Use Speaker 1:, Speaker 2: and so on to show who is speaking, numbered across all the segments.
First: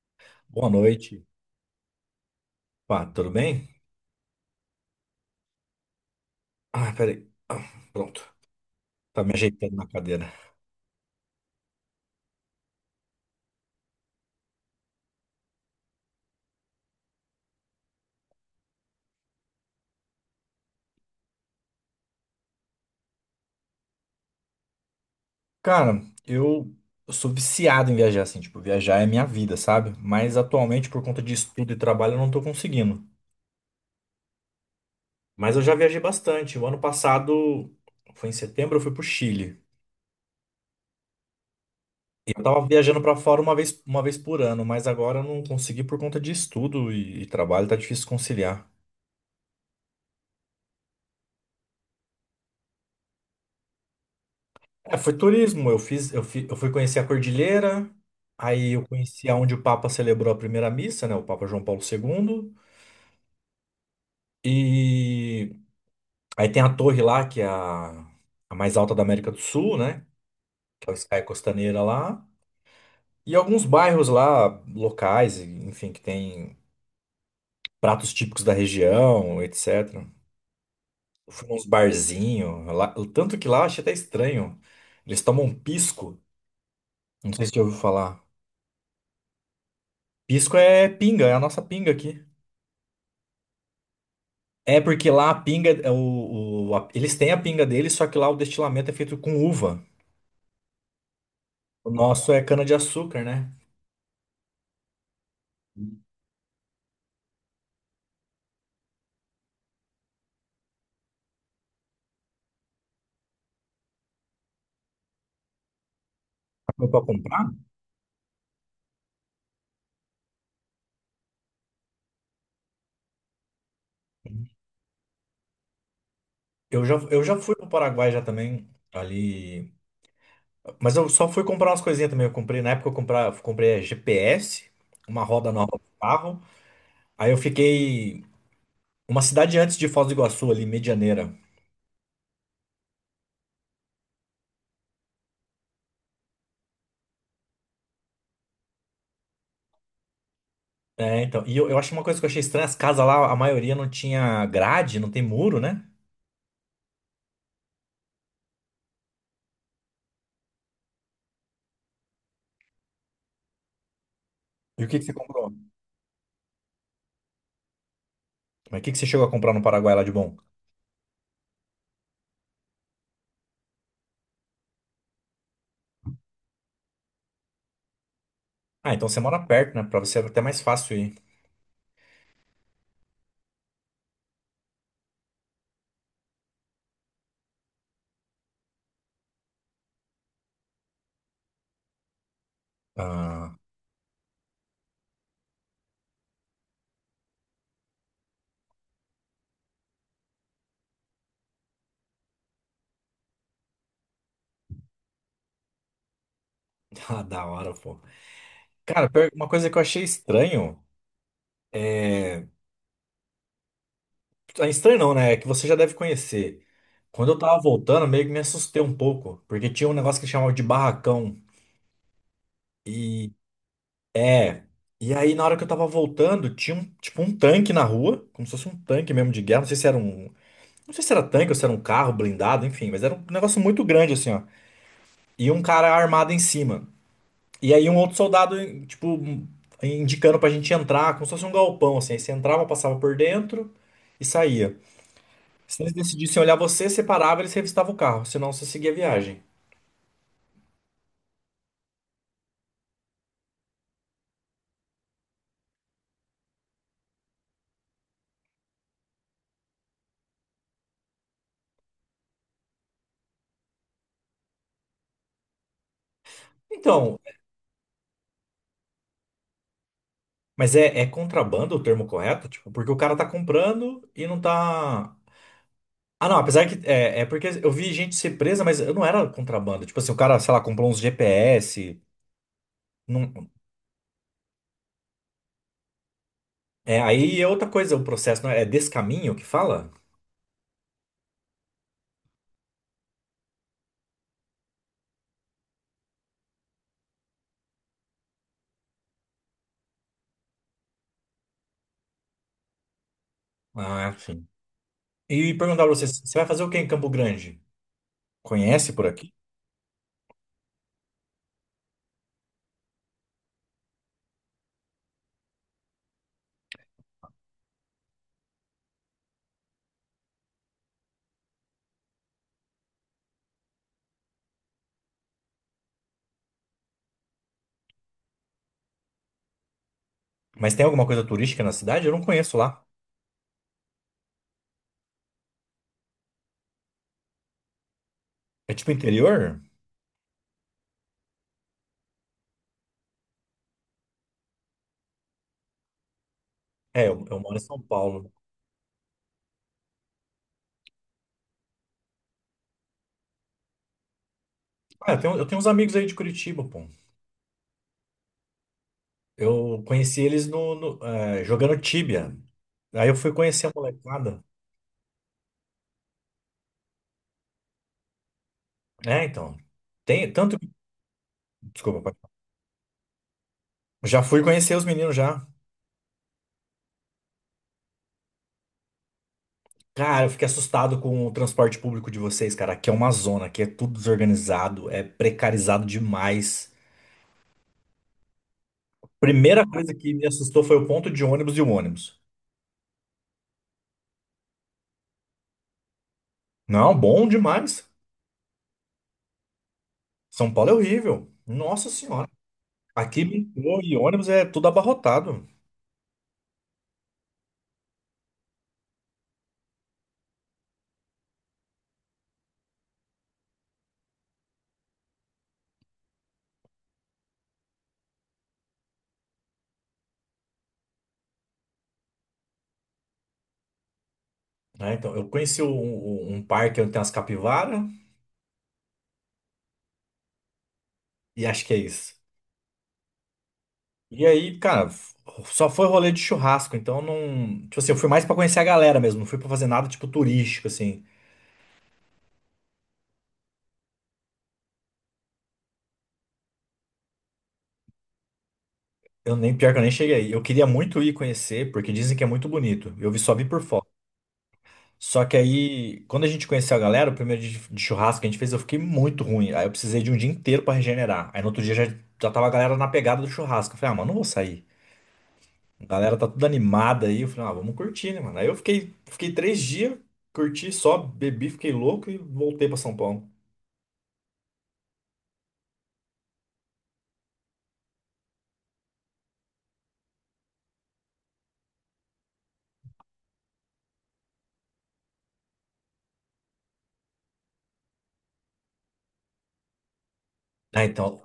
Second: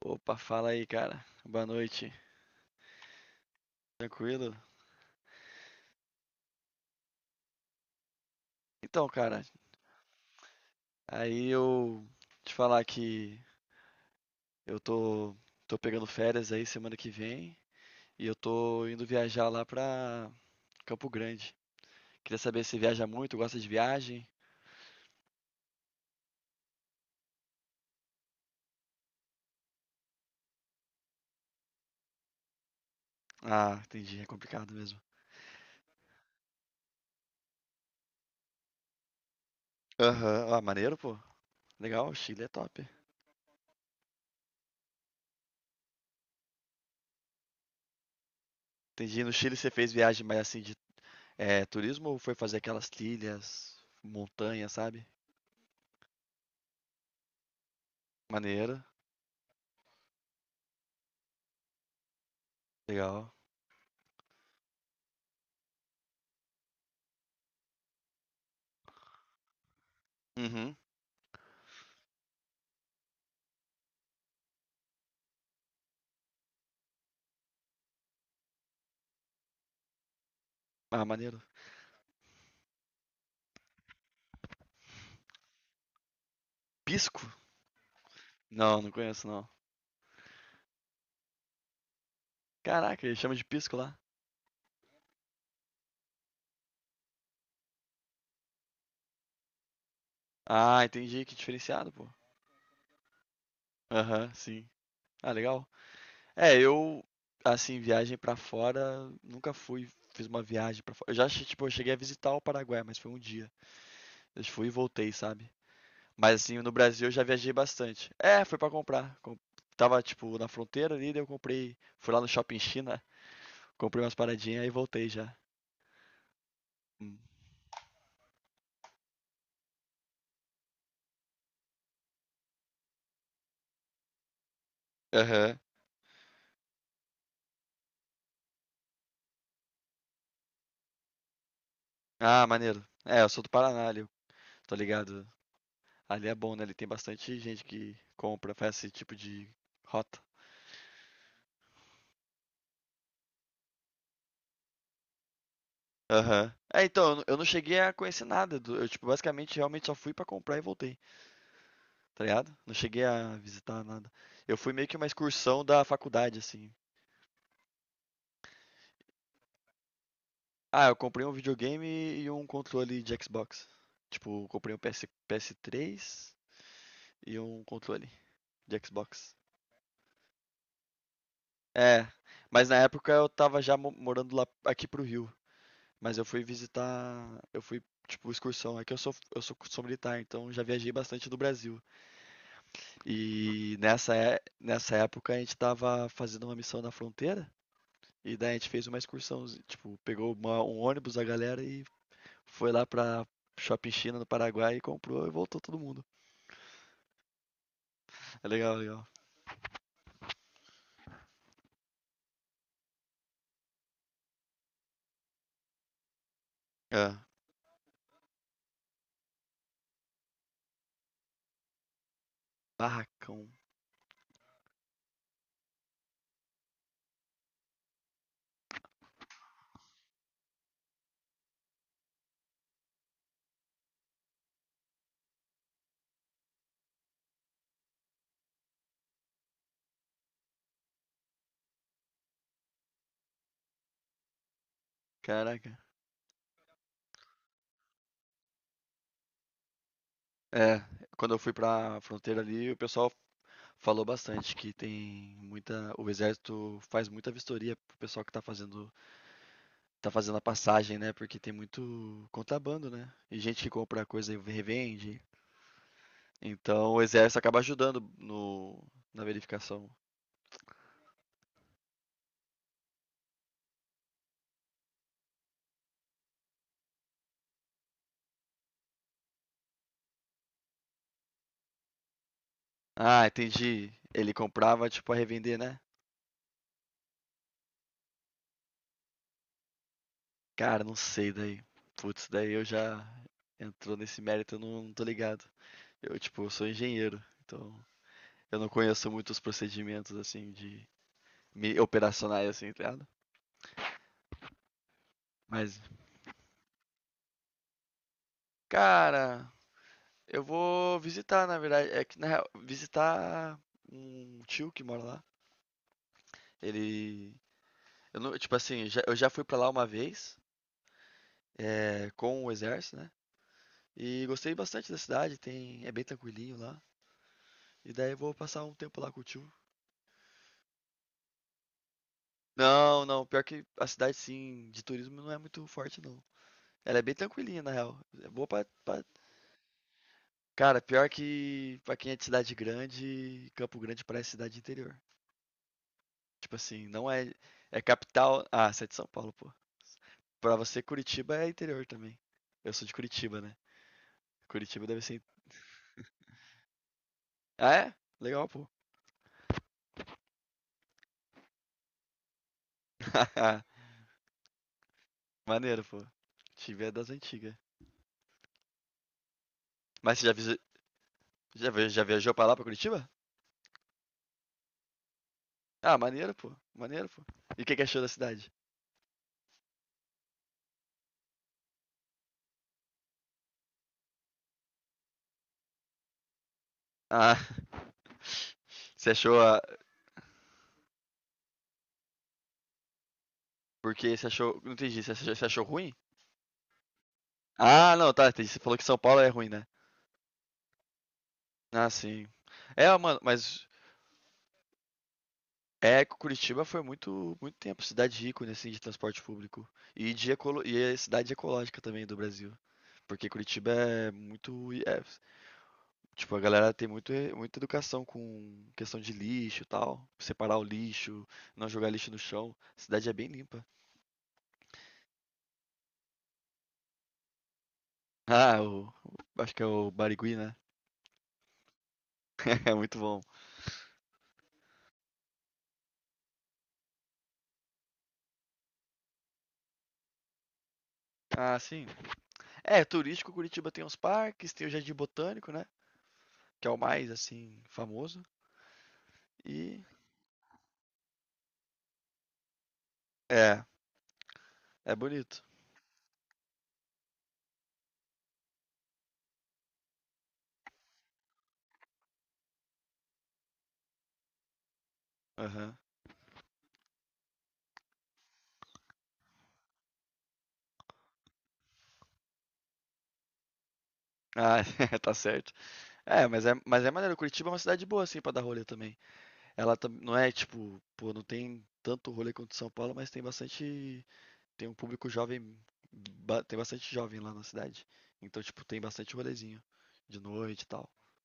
Speaker 1: Opa, fala
Speaker 2: Boa
Speaker 1: aí,
Speaker 2: noite.
Speaker 1: cara. Boa noite.
Speaker 2: Pá, tudo bem?
Speaker 1: Tranquilo?
Speaker 2: Ah, peraí. Ah, pronto.
Speaker 1: Então,
Speaker 2: Tá me
Speaker 1: cara,
Speaker 2: ajeitando na cadeira.
Speaker 1: aí eu te falar que eu tô, tô pegando férias aí semana que vem e eu tô indo viajar lá pra Campo Grande. Queria saber se viaja muito, gosta de viagem.
Speaker 2: Cara, eu sou viciado em viajar, assim, tipo, viajar é minha vida, sabe? Mas atualmente, por conta de estudo e trabalho, eu não tô conseguindo.
Speaker 1: Ah, entendi, é complicado mesmo.
Speaker 2: Mas eu já viajei bastante. O ano passado, foi em setembro, eu fui pro Chile.
Speaker 1: Aham. Ah, maneiro, pô. Legal, o
Speaker 2: E eu
Speaker 1: Chile é
Speaker 2: tava
Speaker 1: top.
Speaker 2: viajando pra fora uma vez por ano, mas agora eu não consegui por conta de estudo e trabalho, tá difícil conciliar.
Speaker 1: Entendi, no Chile você fez viagem mais assim de turismo ou foi fazer aquelas trilhas, montanha,
Speaker 2: É,
Speaker 1: sabe?
Speaker 2: foi turismo. Eu fiz, eu fi- eu fui conhecer a Cordilheira, aí
Speaker 1: Maneiro,
Speaker 2: eu conheci aonde o Papa celebrou a primeira missa, né? O Papa João Paulo II.
Speaker 1: legal.
Speaker 2: E aí tem a torre lá, que é a mais alta da América do Sul, né?
Speaker 1: Uhum.
Speaker 2: Que é o Sky Costaneira lá. E alguns bairros lá, locais, enfim, que tem pratos típicos da região, etc.
Speaker 1: Ah,
Speaker 2: Eu
Speaker 1: maneiro.
Speaker 2: fui nos barzinhos, lá, o tanto que lá eu achei até estranho. Eles tomam pisco,
Speaker 1: Pisco?
Speaker 2: não sei se você já ouviu falar.
Speaker 1: Não, não conheço não.
Speaker 2: Pisco é pinga, é a nossa pinga aqui.
Speaker 1: Caraca, ele chama de pisco lá.
Speaker 2: É porque lá a pinga, eles têm a pinga deles, só que lá o destilamento é feito com uva.
Speaker 1: Ah, entendi, que
Speaker 2: O
Speaker 1: diferenciado, pô.
Speaker 2: nosso é cana-de-açúcar, né?
Speaker 1: Aham, sim. Ah, legal. É, eu, assim, viagem pra fora, nunca fui, fiz uma viagem pra fora. Tipo, eu cheguei a visitar o Paraguai, mas foi um dia. Eu fui e voltei, sabe? Mas, assim, no
Speaker 2: Foi pra
Speaker 1: Brasil eu já
Speaker 2: comprar?
Speaker 1: viajei bastante. É, foi pra comprar. Tava, tipo, na fronteira ali, daí eu comprei. Fui lá no Shopping China, comprei umas paradinhas e voltei já.
Speaker 2: Eu já,
Speaker 1: Hum.
Speaker 2: eu já fui pro Paraguai já também, ali. Mas eu só fui comprar umas coisinhas também. Eu comprei, na época comprei GPS, uma roda
Speaker 1: Aham.
Speaker 2: nova pro carro. Aí eu fiquei uma cidade antes de Foz do Iguaçu, ali, Medianeira.
Speaker 1: Ah, maneiro. É, eu sou do Paraná, ali, eu tô ligado. Ali é bom, né? Ali tem bastante gente que compra, faz esse tipo de rota.
Speaker 2: É, então. E eu acho uma coisa que eu achei estranha, as casas lá, a maioria não tinha grade, não tem muro, né?
Speaker 1: Aham. É, então, eu não cheguei a conhecer nada. Eu, tipo, basicamente, realmente só fui pra comprar e voltei, tá ligado? Não cheguei a visitar nada. Eu fui
Speaker 2: E
Speaker 1: meio
Speaker 2: o
Speaker 1: que
Speaker 2: que que
Speaker 1: uma
Speaker 2: você comprou?
Speaker 1: excursão da faculdade, assim.
Speaker 2: Mas o que que você chegou a comprar no Paraguai lá de bom?
Speaker 1: Ah, eu comprei um videogame e um controle de Xbox. Tipo, eu comprei um PS3 e um controle de
Speaker 2: Ah, então você
Speaker 1: Xbox.
Speaker 2: mora perto, né? Pra você é até mais fácil ir.
Speaker 1: É, mas na época eu tava já morando lá aqui pro Rio. Mas eu fui visitar, eu fui, tipo, excursão. É que sou militar, então já viajei bastante do Brasil.
Speaker 2: Ah,
Speaker 1: Nessa época a gente tava fazendo uma missão na fronteira. E daí a gente fez uma excursão, tipo, pegou um ônibus da galera e foi lá pra Shopping China no Paraguai e comprou e voltou todo mundo.
Speaker 2: ah, da hora, pô.
Speaker 1: É, legal, legal.
Speaker 2: Cara, uma coisa que eu achei estranho é. Ah, estranho não, né? É que você já deve conhecer.
Speaker 1: É,
Speaker 2: Quando eu tava voltando, meio que me assustei um pouco, porque tinha um negócio que chamava de barracão. E.
Speaker 1: barracão.
Speaker 2: É. E aí, na hora que eu tava voltando, tinha um, tipo um tanque na rua, como se fosse um tanque mesmo de guerra. Não sei se era um. Não sei se era tanque ou se era um carro blindado, enfim, mas era um negócio muito grande assim, ó. E um cara armado em cima. E aí um outro soldado, tipo, indicando pra gente entrar, como se fosse um galpão, assim. Aí você entrava, passava por dentro e saía.
Speaker 1: Caraca.
Speaker 2: Se eles decidissem olhar você, você parava, eles revistavam o carro, senão você seguia a viagem.
Speaker 1: É, quando eu fui pra fronteira ali, o pessoal falou bastante que tem muita, o exército faz muita vistoria pro pessoal que tá fazendo a passagem, né, porque tem muito contrabando, né, e gente que compra coisa e revende, então o
Speaker 2: Então,
Speaker 1: exército acaba ajudando no na verificação.
Speaker 2: mas é contrabando o termo correto? Tipo, porque o cara tá comprando e não tá. Ah, não, apesar que. É, é porque eu vi gente ser presa, mas eu não era contrabando. Tipo assim, o cara, sei lá, comprou uns GPS.
Speaker 1: Ah,
Speaker 2: Não...
Speaker 1: entendi, ele comprava, tipo, a revender, né?
Speaker 2: É, aí é outra coisa o processo, não é? É descaminho que fala?
Speaker 1: Cara, não sei daí, putz, daí eu já entrou nesse mérito, eu não tô ligado. Eu sou engenheiro, então eu não conheço muito os procedimentos, assim, de me operacionais, assim, tá ligado?
Speaker 2: Ah, e
Speaker 1: Mas,
Speaker 2: perguntar pra você, você vai fazer o que em Campo Grande? Conhece por aqui?
Speaker 1: cara, eu vou visitar, na verdade. É que, na real, visitar um tio que mora lá. Ele. Eu não- tipo assim, eu já fui pra lá uma vez, é, com o exército, né? E gostei bastante da cidade, tem, é bem tranquilinho lá. E daí eu vou passar um tempo lá com o tio.
Speaker 2: Mas tem alguma coisa turística na cidade? Eu não conheço lá.
Speaker 1: Não, não, pior que a cidade, sim, de turismo não é muito forte, não. Ela é bem tranquilinha, na real. É boa pra,
Speaker 2: É tipo
Speaker 1: pra...
Speaker 2: interior?
Speaker 1: Cara, pior que pra quem é de cidade grande, Campo Grande parece cidade de interior. Tipo assim,
Speaker 2: É,
Speaker 1: não
Speaker 2: eu,
Speaker 1: é
Speaker 2: eu moro em São
Speaker 1: é
Speaker 2: Paulo.
Speaker 1: capital. Ah, você é de São Paulo, pô. Pra você, Curitiba é interior também. Eu sou de Curitiba, né. Curitiba deve
Speaker 2: Ah, eu
Speaker 1: ser
Speaker 2: tenho, eu tenho uns amigos aí de Curitiba, pô.
Speaker 1: ah, é? Legal, pô.
Speaker 2: Eu conheci eles no jogando tíbia. Aí eu fui conhecer a molecada.
Speaker 1: Maneiro, pô. Curitiba é das antigas.
Speaker 2: É, então.
Speaker 1: Mas você já
Speaker 2: Tem tanto.
Speaker 1: visi já via
Speaker 2: Desculpa,
Speaker 1: já
Speaker 2: pode
Speaker 1: viajou
Speaker 2: falar.
Speaker 1: pra lá, pra Curitiba?
Speaker 2: Já fui conhecer os meninos já.
Speaker 1: Ah, maneiro, pô. Maneiro, pô. E o que que achou da cidade?
Speaker 2: Cara, eu fiquei assustado com o transporte público de vocês, cara. Aqui é uma zona, aqui é tudo desorganizado, é precarizado demais.
Speaker 1: Ah, você achou a
Speaker 2: Primeira coisa que me assustou foi o ponto de ônibus e o ônibus.
Speaker 1: porque você achou, não entendi, você achou ruim?
Speaker 2: Não, bom demais.
Speaker 1: Ah, não, tá, entendi. Você falou que São Paulo é ruim, né.
Speaker 2: São Paulo é horrível.
Speaker 1: Ah,
Speaker 2: Nossa
Speaker 1: sim.
Speaker 2: Senhora.
Speaker 1: É, mano,
Speaker 2: Aqui
Speaker 1: mas
Speaker 2: metrô e ônibus é tudo abarrotado.
Speaker 1: é, Curitiba foi muito, muito tempo cidade ícone assim de transporte público e de ecolo... e é cidade ecológica também do Brasil, porque Curitiba é muito é, tipo a galera tem muito, muita educação com questão de lixo e tal, separar o lixo, não jogar lixo no chão. A cidade é bem limpa.
Speaker 2: Né? Então, eu conheci um parque onde tem umas capivaras
Speaker 1: Ah, acho que é o Barigui, né?
Speaker 2: e acho que é isso.
Speaker 1: É muito bom.
Speaker 2: E aí, cara, só foi rolê de churrasco. Então, não. Tipo assim, eu fui mais pra conhecer a galera mesmo. Não fui pra fazer nada, tipo, turístico, assim.
Speaker 1: Ah, sim. É, turístico Curitiba tem os parques, tem o Jardim Botânico, né? Que é o mais assim famoso
Speaker 2: Eu nem, pior que eu
Speaker 1: e
Speaker 2: nem cheguei aí. Eu queria muito ir conhecer, porque dizem que é muito bonito. Só vi por
Speaker 1: é,
Speaker 2: foto.
Speaker 1: é
Speaker 2: Só que
Speaker 1: bonito.
Speaker 2: aí, quando a gente conheceu a galera, o primeiro dia de churrasco que a gente fez, eu fiquei muito ruim. Aí eu precisei de um dia inteiro pra regenerar. Aí no outro dia já, já tava a galera na pegada do churrasco. Eu falei, ah, mano, não vou sair.
Speaker 1: Aham.
Speaker 2: A galera tá tudo animada aí. Eu falei, ah, vamos curtir, né, mano? Aí eu fiquei 3 dias, curti só, bebi, fiquei louco e voltei pra São Paulo.
Speaker 1: Ah, tá certo. Mas é maneiro, Curitiba é uma cidade boa, assim, pra dar rolê também. Ela tam não é tipo, pô, não tem tanto rolê quanto São Paulo, mas tem bastante, tem um público jovem, ba tem bastante jovem lá na cidade. Então, tipo, tem bastante rolezinho de noite e
Speaker 2: Ah,
Speaker 1: tal.
Speaker 2: então,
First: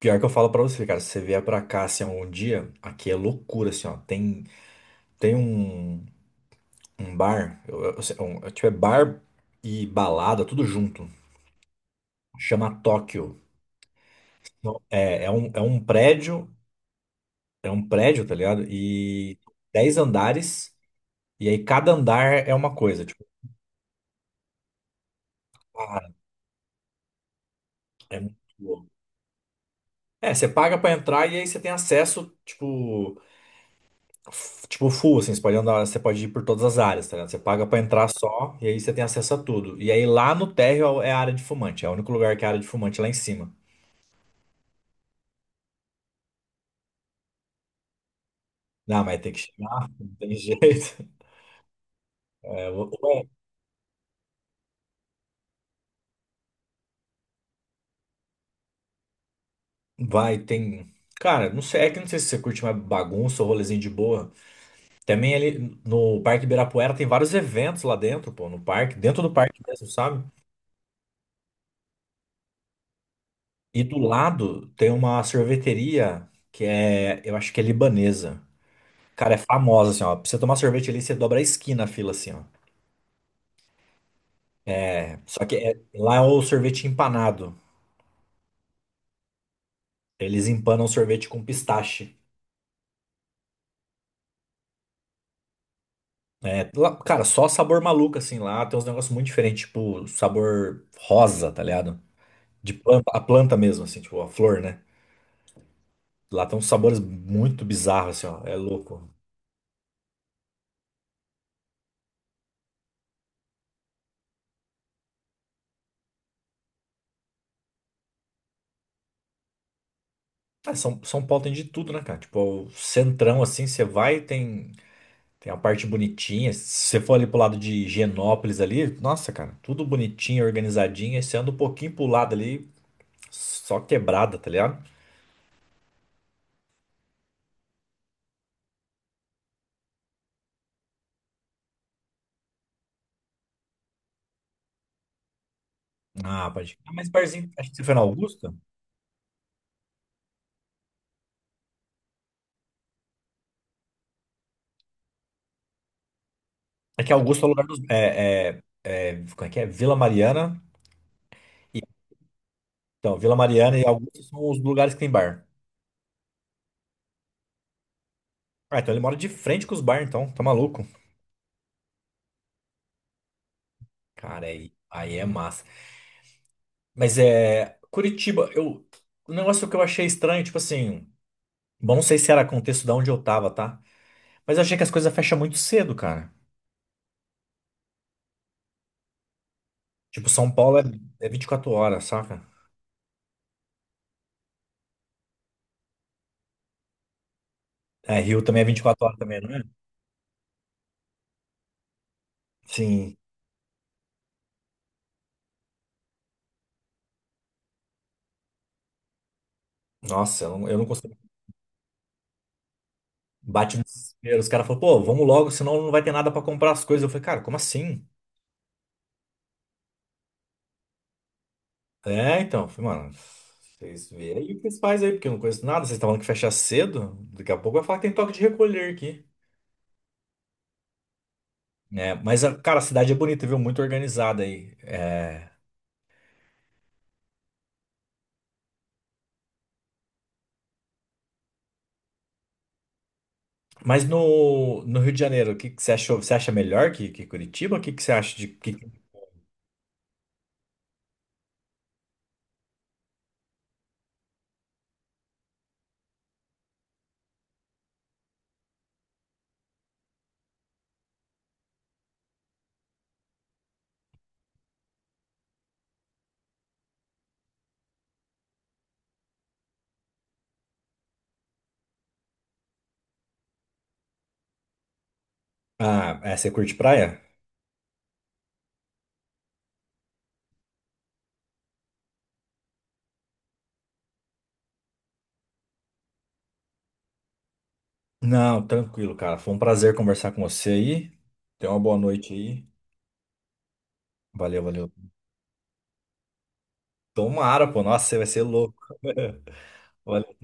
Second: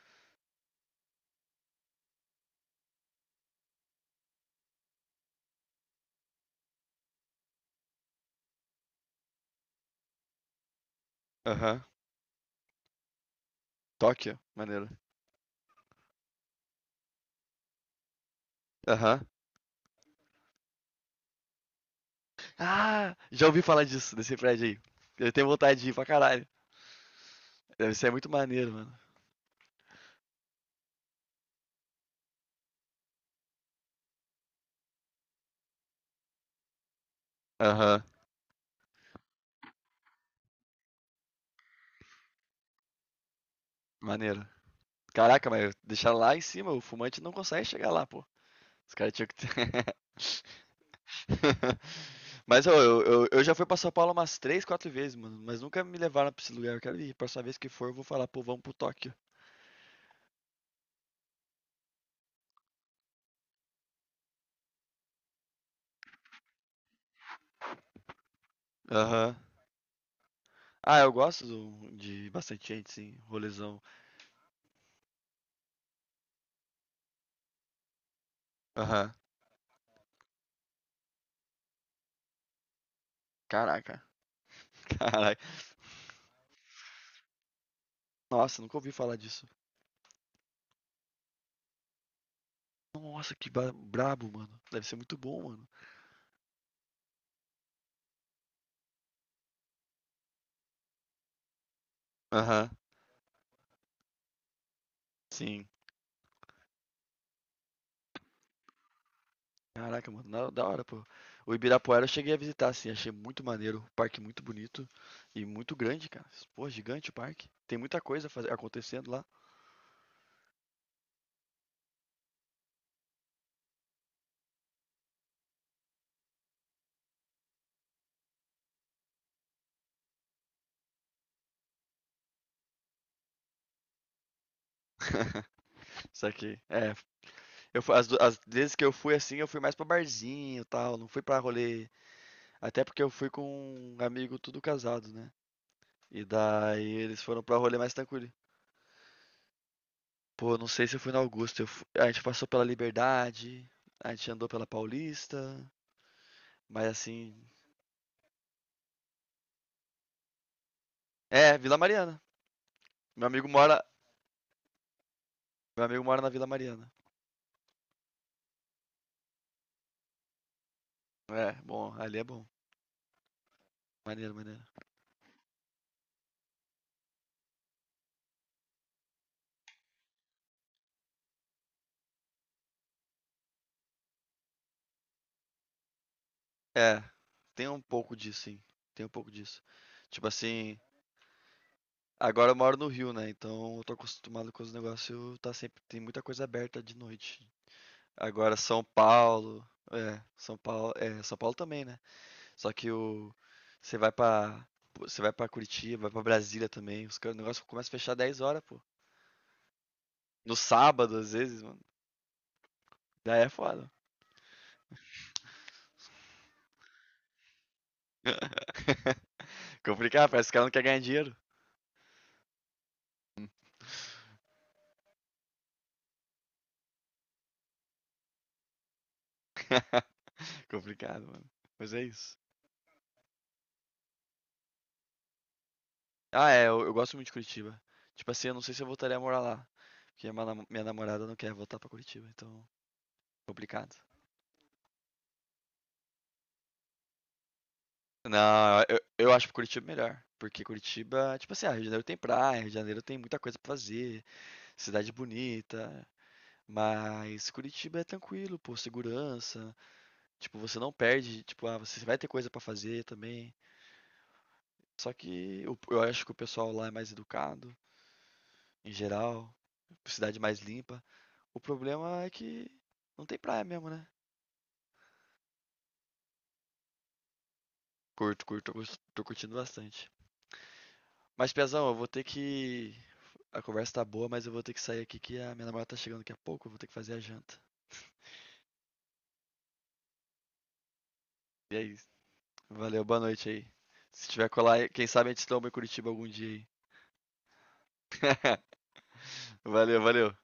Speaker 2: pior que eu falo pra você, cara, se você vier pra cá, assim, um dia, aqui é loucura, assim, ó. Tem um, um bar, tipo, é bar e balada, tudo junto.
Speaker 1: Aham.
Speaker 2: Chama Tóquio.
Speaker 1: Tóquio,
Speaker 2: Não,
Speaker 1: maneiro.
Speaker 2: é um prédio, tá ligado?
Speaker 1: Aham.
Speaker 2: E 10 andares, e aí cada andar é uma coisa.
Speaker 1: Ah,
Speaker 2: Tipo,
Speaker 1: já ouvi falar disso, desse prédio aí. Eu tenho vontade de ir pra
Speaker 2: cara,
Speaker 1: caralho. Deve ser
Speaker 2: é
Speaker 1: muito
Speaker 2: muito
Speaker 1: maneiro,
Speaker 2: louco.
Speaker 1: mano.
Speaker 2: É, você paga pra entrar e aí você tem acesso, tipo, tipo full, assim, você pode andar, você pode ir por todas as áreas, tá ligado? Você paga pra
Speaker 1: Aham,
Speaker 2: entrar só, e aí você tem acesso a tudo. E aí lá no térreo é a área de fumante, é o único lugar que é a área de fumante lá em cima.
Speaker 1: maneiro. Caraca, mas deixar lá em cima, o fumante não consegue chegar lá, pô. Os
Speaker 2: Não,
Speaker 1: caras
Speaker 2: mas
Speaker 1: tinham
Speaker 2: tem
Speaker 1: que
Speaker 2: que
Speaker 1: ter.
Speaker 2: chegar, não tem jeito.
Speaker 1: Mas
Speaker 2: É,
Speaker 1: ô, eu já fui pra São Paulo umas três, quatro vezes, mano. Mas nunca me levaram pra esse lugar. Eu quero ir. Próxima vez que for, eu vou falar, pô, vamos pro Tóquio.
Speaker 2: vai, tem. Cara, não sei, é que não sei se você curte mais bagunça ou rolezinho de boa. Também ali no Parque Ibirapuera tem vários eventos lá dentro, pô, no parque, dentro do
Speaker 1: Aham.
Speaker 2: parque mesmo, sabe?
Speaker 1: Ah, eu gosto de bastante gente, sim. Rolezão.
Speaker 2: E do lado tem uma sorveteria que é, eu acho que é libanesa.
Speaker 1: Aham.
Speaker 2: Cara, é famosa, assim, ó. Pra você tomar sorvete ali, você dobra a esquina a fila, assim, ó.
Speaker 1: Caraca.
Speaker 2: É,
Speaker 1: Caraca.
Speaker 2: só que é- lá é o sorvete empanado.
Speaker 1: Nossa, nunca ouvi falar disso.
Speaker 2: Eles empanam sorvete com pistache.
Speaker 1: Nossa, que brabo, mano. Deve ser muito bom, mano.
Speaker 2: É, lá- cara, só sabor maluco, assim, lá tem uns negócios muito diferentes, tipo, sabor rosa, tá ligado?
Speaker 1: Aham.
Speaker 2: De planta, a planta mesmo, assim, tipo, a flor, né?
Speaker 1: Sim.
Speaker 2: Lá tem uns sabores muito bizarros, assim, ó. É louco.
Speaker 1: Caraca, mano, da hora, pô. O Ibirapuera eu cheguei a visitar, assim, achei muito maneiro, o parque muito bonito e muito grande, cara. Pô, gigante o parque. Tem muita coisa acontecendo lá.
Speaker 2: Ah, São Paulo tem de tudo, né, cara? Tipo, é o centrão, assim, você vai, tem a parte bonitinha. Se você for ali pro lado de Higienópolis ali, nossa, cara, tudo bonitinho, organizadinho. Aí você anda um pouquinho pro lado ali, só quebrada, tá ligado?
Speaker 1: Só que, é, eu, fu- as, du- as vezes que eu fui assim, eu fui mais pra barzinho e tal, não fui pra rolê. Até porque eu fui com um amigo tudo casado, né? E
Speaker 2: Ah, pode.
Speaker 1: daí
Speaker 2: Ah, mas
Speaker 1: eles foram
Speaker 2: barzinho,
Speaker 1: pra
Speaker 2: acho que
Speaker 1: rolê
Speaker 2: você foi
Speaker 1: mais
Speaker 2: na
Speaker 1: tranquilo.
Speaker 2: Augusta?
Speaker 1: Pô, não sei se eu fui na Augusta, a gente passou pela Liberdade, a gente andou pela Paulista, mas
Speaker 2: É que
Speaker 1: assim.
Speaker 2: Augusta é o lugar dos. É, é, é, como é que é? Vila Mariana.
Speaker 1: É, Vila Mariana.
Speaker 2: Então,
Speaker 1: Meu
Speaker 2: Vila
Speaker 1: amigo
Speaker 2: Mariana
Speaker 1: mora,
Speaker 2: e Augusta são os lugares que tem bar.
Speaker 1: Meu amigo mora na Vila Mariana.
Speaker 2: Ah, então ele mora de frente com os bar, então, tá maluco?
Speaker 1: É, bom, ali é bom. Maneiro,
Speaker 2: Cara,
Speaker 1: maneiro.
Speaker 2: aí é massa. Mas é. Curitiba, eu. O negócio que eu achei estranho, tipo assim. Bom, não sei se era contexto de onde eu tava, tá? Mas eu achei que as coisas fecham muito cedo, cara.
Speaker 1: É, tem um pouco disso, sim. Tem um pouco disso. Tipo
Speaker 2: Tipo, São
Speaker 1: assim,
Speaker 2: Paulo é 24 horas, saca?
Speaker 1: agora eu moro no Rio, né? Então eu tô acostumado com os negócios, tá sempre, tem muita coisa aberta de noite.
Speaker 2: É, Rio
Speaker 1: Agora
Speaker 2: também é vinte e
Speaker 1: São
Speaker 2: quatro horas também, não é?
Speaker 1: Paulo, é, São Paulo, é, São Paulo também, né? Só que
Speaker 2: Sim.
Speaker 1: o você vai pra você vai para Curitiba, vai pra Brasília também. Os caras, o negócio começa a fechar 10 horas, pô.
Speaker 2: Nossa,
Speaker 1: No
Speaker 2: eu não consigo.
Speaker 1: sábado, às vezes, mano. Daí é
Speaker 2: Bate no
Speaker 1: foda.
Speaker 2: desespero. Os caras falam, pô, vamos logo, senão não vai ter nada pra comprar as coisas. Eu falei, cara, como assim?
Speaker 1: Complicado, parece que o cara não quer ganhar dinheiro.
Speaker 2: É, então. Eu falei, mano, vocês veem aí o que vocês fazem aí, porque eu não conheço nada. Vocês estavam falando que fecha cedo. Daqui a pouco vai falar que tem toque de recolher aqui.
Speaker 1: Que complicado, mano. Mas é
Speaker 2: Né?
Speaker 1: isso.
Speaker 2: Mas, cara, a cidade é bonita, viu? Muito organizada aí. É,
Speaker 1: Ah, é, eu gosto muito de Curitiba. Tipo assim, eu não sei se eu voltaria a morar lá. Porque minha namorada não quer voltar pra Curitiba, então complicado.
Speaker 2: mas no Rio de Janeiro, o que, que você achou? Você acha melhor que Curitiba? O que, que você acha de. Que...
Speaker 1: Não, eu acho Curitiba melhor. Porque Curitiba, tipo assim, ah, Rio de Janeiro tem praia, Rio de Janeiro tem muita coisa pra fazer, cidade bonita. Mas Curitiba é tranquilo, pô, segurança. Tipo, você não perde, tipo, ah, você vai ter coisa pra fazer também. Só que eu acho que o pessoal lá é mais educado, em geral. Cidade mais limpa. O problema é que não tem praia mesmo, né?
Speaker 2: Ah, é, você curte praia?
Speaker 1: Curto, curto, tô curtindo bastante. Mas, Pezão, eu vou ter que. A conversa tá boa, mas eu vou ter que sair aqui que a minha namorada tá chegando daqui a pouco, eu vou ter que fazer a janta.
Speaker 2: Não, tranquilo, cara. Foi um prazer conversar com você aí. Tenha
Speaker 1: E
Speaker 2: uma
Speaker 1: é
Speaker 2: boa
Speaker 1: isso.
Speaker 2: noite aí.
Speaker 1: Valeu, boa noite aí. Se tiver
Speaker 2: Valeu,
Speaker 1: colar,
Speaker 2: valeu.
Speaker 1: quem sabe a gente toma em Curitiba algum dia aí.
Speaker 2: Tomara, pô. Nossa, você vai ser louco.
Speaker 1: Valeu, valeu.
Speaker 2: Valeu.